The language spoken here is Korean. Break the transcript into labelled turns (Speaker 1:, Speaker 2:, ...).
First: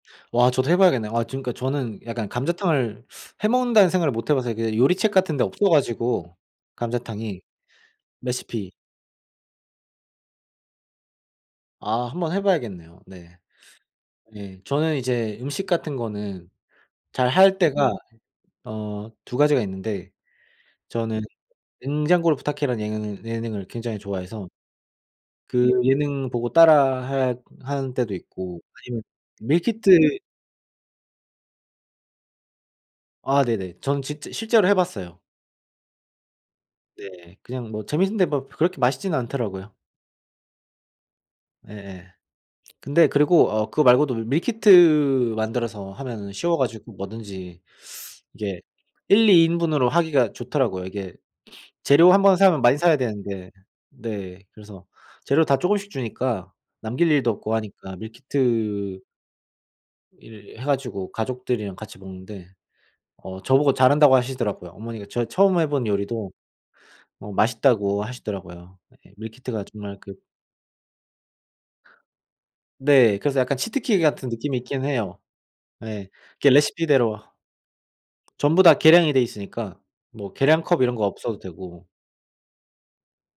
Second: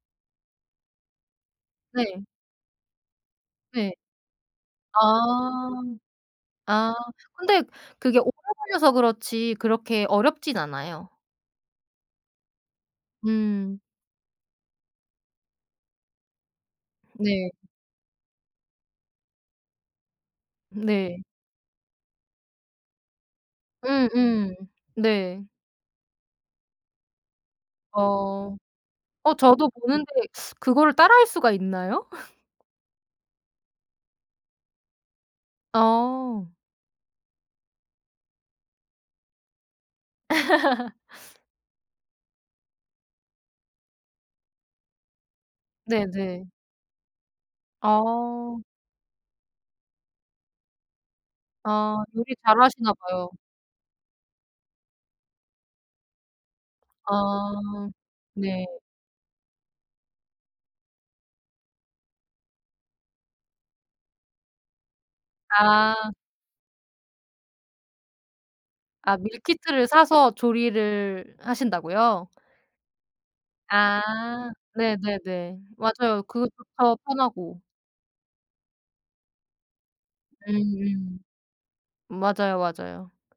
Speaker 1: 와. 저도 해봐야겠네. 아, 지금까지 저는
Speaker 2: 네.
Speaker 1: 약간 감자탕을 해 먹는다는
Speaker 2: 네.
Speaker 1: 생각을 못 해봐서 이게
Speaker 2: 아.
Speaker 1: 요리책 같은 데 없어가지고.
Speaker 2: 아.
Speaker 1: 감자탕이.
Speaker 2: 근데 그게 오래
Speaker 1: 레시피
Speaker 2: 걸려서 그렇지 그렇게 어렵진 않아요.
Speaker 1: 아. 한번 해봐야겠네요. 네.
Speaker 2: 음.
Speaker 1: 예. 저는 이제 음식 같은 거는
Speaker 2: 네.
Speaker 1: 잘할 때가 어 2 가지가 있는데
Speaker 2: 네.
Speaker 1: 저는 '냉장고를 부탁해'라는 예능 예능을 굉장히
Speaker 2: 음
Speaker 1: 좋아해서
Speaker 2: 음 네.
Speaker 1: 그 예능 보고 따라 할 하는 때도
Speaker 2: 어.
Speaker 1: 있고 아니면
Speaker 2: 어, 저도
Speaker 1: 밀키트
Speaker 2: 보는데 그거를 따라 할 수가 있나요?
Speaker 1: 아. 네네. 전 진짜 실제로 해봤어요.
Speaker 2: 어.
Speaker 1: 네. 그냥 뭐 재밌는데 뭐 그렇게 맛있지는 않더라고요. 예예. 근데 그리고 어 그거 말고도 밀키트 만들어서 하면은
Speaker 2: 네네.
Speaker 1: 쉬워가지고 뭐든지 이게
Speaker 2: 어.
Speaker 1: 1-2 인분으로 하기가 좋더라고요. 이게
Speaker 2: 아.
Speaker 1: 재료 한번
Speaker 2: 요리 잘
Speaker 1: 사면 많이
Speaker 2: 하시나
Speaker 1: 사야
Speaker 2: 봐요.
Speaker 1: 되는데 네. 그래서 재료 다 조금씩 주니까 남길 일도 없고
Speaker 2: 아.
Speaker 1: 하니까.
Speaker 2: 네.
Speaker 1: 밀키트 일 해가지고 가족들이랑 같이 먹는데 어 저보고 잘한다고 하시더라고요. 어머니가 저 처음 해본
Speaker 2: 아.
Speaker 1: 요리도 어 맛있다고 하시더라고요. 예.
Speaker 2: 아
Speaker 1: 밀키트가
Speaker 2: 밀키트를
Speaker 1: 정말 그
Speaker 2: 사서 조리를 하신다고요?
Speaker 1: 네. 그래서 약간 치트키 같은
Speaker 2: 아.
Speaker 1: 느낌이 있긴 해요.
Speaker 2: 네네네.
Speaker 1: 네.
Speaker 2: 맞아요.
Speaker 1: 걔
Speaker 2: 그것도 더
Speaker 1: 레시피대로
Speaker 2: 편하고.
Speaker 1: 전부 다 계량이 돼 있으니까 뭐 계량컵 이런 거
Speaker 2: 음.
Speaker 1: 없어도 되고.
Speaker 2: 맞아요, 맞아요.